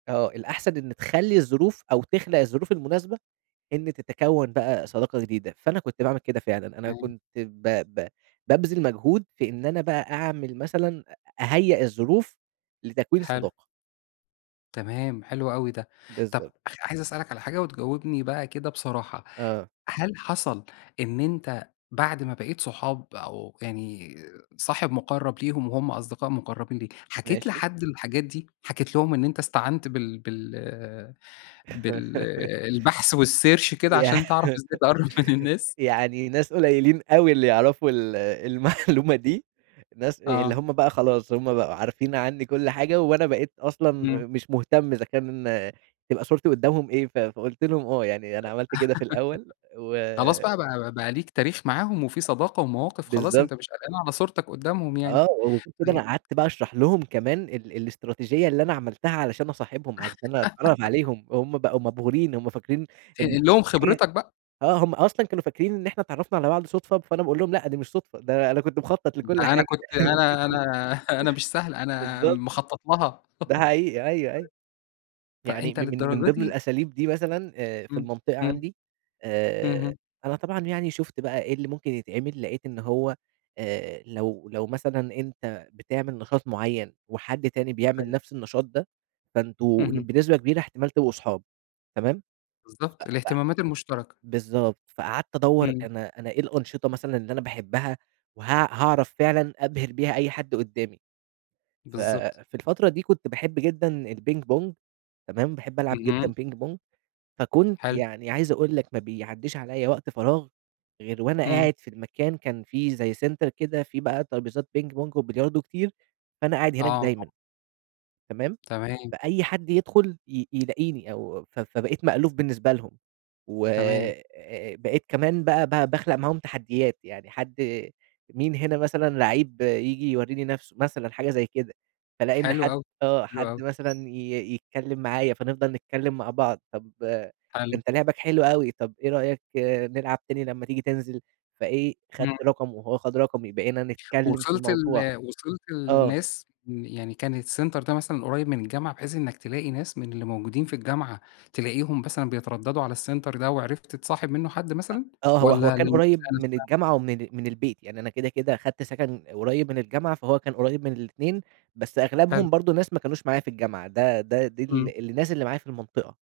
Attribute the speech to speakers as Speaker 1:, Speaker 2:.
Speaker 1: آه. الأحسن إن تخلّي الظروف أو تخلق الظروف المناسبة إن تتكون بقى صداقة جديدة، فأنا كنت باعمل كده فعلًا، أنا
Speaker 2: إمم.
Speaker 1: كنت ب ب بابذل مجهود في إن أنا بقى أعمل مثلًا أهيأ الظروف لتكوين
Speaker 2: حلو.
Speaker 1: الصداقة.
Speaker 2: تمام حلو أوي ده. طب
Speaker 1: بالضبط.
Speaker 2: خ عايز أسألك على حاجة وتجاوبني بقى كده بصراحة،
Speaker 1: آه.
Speaker 2: هل حصل إن أنت بعد ما بقيت صحاب أو يعني صاحب مقرَّب ليهم وهُم أصدقاء مقربين ليك، حكيت
Speaker 1: ماشي.
Speaker 2: لحد الحاجات دي، حكيت لهم إن أنت استعنت بال بال بال البحث والsearch كده
Speaker 1: ي
Speaker 2: عشان تعرَف إزاي تقرب من الناس؟
Speaker 1: يعني ناس قليلين أوي اللي يعرفوا ال المعلومة دي، ناس اللي
Speaker 2: آه.
Speaker 1: هُم بقى خلاص هُم بقوا عارفين عني كُل حاجة وأنا بقيت أصلًا
Speaker 2: إمم.
Speaker 1: مش مهتم إذا كان تبقى صورتي قدامهم إيه ف فقلت لهم آه يعني أنا عملت كده في الأول و
Speaker 2: خلاص بقى بقى بقى ليك تاريخ معاهم وفي صداقة ومواقف خلاص
Speaker 1: بالضبط.
Speaker 2: أنت مش قلقان على صورتك قدامهم يعني.
Speaker 1: آه. وغير كده أنا
Speaker 2: طيب
Speaker 1: قعدت بقى أشرح لهم كمان ال الإستراتيجية اللي أنا عملتها علشان أصاحبهم علشان أتعرَّف عليهم، وهُم بقوا مبهورين، هُم فاكرين إن
Speaker 2: تنقل
Speaker 1: كُل
Speaker 2: لهم
Speaker 1: حاجة
Speaker 2: خبرتك بقى.
Speaker 1: آه هُم أصلًا كانوا فاكرين إن إحنا اتعرفنا على بعض صُدفة، فأنا باقول لهم لأ دي مش صُدفة، ده أنا كنت مخطط
Speaker 2: ده
Speaker 1: لكل
Speaker 2: أنا
Speaker 1: حاجة.
Speaker 2: كنت أنا أنا أنا مش سهل، أنا
Speaker 1: بالضبط.
Speaker 2: مخطط لها
Speaker 1: ده حقيقي أيوه، أيوه.
Speaker 2: [unintelligible] ط
Speaker 1: يعني
Speaker 2: أنت
Speaker 1: من من
Speaker 2: للدرجة
Speaker 1: ضمن
Speaker 2: دي
Speaker 1: الأساليب دي مثلًا آآ في
Speaker 2: امم،
Speaker 1: المنطقة
Speaker 2: إمم.
Speaker 1: عندي آآ
Speaker 2: اهم.
Speaker 1: أنا طبعًا يعني شُفت بقى إيه اللي ممكن يتعمل لقيت إن هو آآ لو لو مثلًا أنت بتعمل نشاط معيّن وحد تاني بيعمل
Speaker 2: حلو.
Speaker 1: نفس النشاط ده، فأنتم
Speaker 2: اهم.
Speaker 1: بنسبة كبيرة احتمال تبقوا صحاب، تمام، ف
Speaker 2: بالضبط.
Speaker 1: ف
Speaker 2: الاهتمامات المشتركة.
Speaker 1: بالضبط. فقعدت أدوَّر
Speaker 2: إمم.
Speaker 1: أنا أنا إيه الأنشطة مثلًا اللي أنا باحبها وها هاعرف فعلًا أبهر بيها أي حد قدامي. ف
Speaker 2: بالضبط.
Speaker 1: في الفترة دي كنت باحب جدًا الPing Pong، تمام، باحب ألعب جدًا
Speaker 2: اهم.
Speaker 1: Ping Pong، فكنت
Speaker 2: حلو.
Speaker 1: يعني عايز أقول لك ما بيعدّيش عليَّ وقت فراغ غير وأنا
Speaker 2: إمم.
Speaker 1: قاعد في المكان، كان فيه زي سينتر كده فيه بقى ترابيزات Ping Pong وبلياردو كتير، فأنا قاعد هناك
Speaker 2: آه
Speaker 1: دايمًا،
Speaker 2: طبعًا.
Speaker 1: تمام.
Speaker 2: تمام.
Speaker 1: فأي حد يدخل ي يلاقيني أو ف فبقيت مألوف بالنسبة لهم،
Speaker 2: تمام.
Speaker 1: وآآ بقيت كمان بقى ب باخلق معاهم تحديات، يعني حد مين هنا مثلًا لعيب ييجي يوريني نفسه؟ مثلًا حاجة زي كده. فألاقي إن
Speaker 2: حلو
Speaker 1: حد
Speaker 2: أوي،
Speaker 1: آه
Speaker 2: حلو
Speaker 1: حد
Speaker 2: أوي.
Speaker 1: مثلًا ي يتكلم معايا فنفضَل نتكلم مع بعض، طب ده
Speaker 2: حلو.
Speaker 1: أنت لعبك حلو أوي، طَب إيه رأيك نلعب تاني لمّا تيجي تنزل، فإيه
Speaker 2: إمم.
Speaker 1: خدت رقمه وهو خد رقمي، بقينا نتكلم في
Speaker 2: وصِلت
Speaker 1: الموضوع
Speaker 2: ل وصِلت
Speaker 1: آه.
Speaker 2: لناس يعني كان السينتر ده مثلًا قريب من الجامعة بحيث إنك تلاقي ناس من اللي موجودين في الجامعة تلاقيهم مثلًا بيترددوا على السينتر ده وعرفت تصاحب منه حد
Speaker 1: أ
Speaker 2: مثلًا
Speaker 1: آه هو هو
Speaker 2: والّا؟
Speaker 1: كان قريب من
Speaker 2: [unintelligible]
Speaker 1: الجامعة ومن ال من البيت، يعني أنا كده كده خدت سكن قريب من الجامعة، فهو كان قريب من الاتنين، بس
Speaker 2: حلو.
Speaker 1: أغلبهم برضه ناس ما كانوش معايا في الجامعة، ده ده دي
Speaker 2: إمم.
Speaker 1: ال الناس اللي معايا في المنطقة.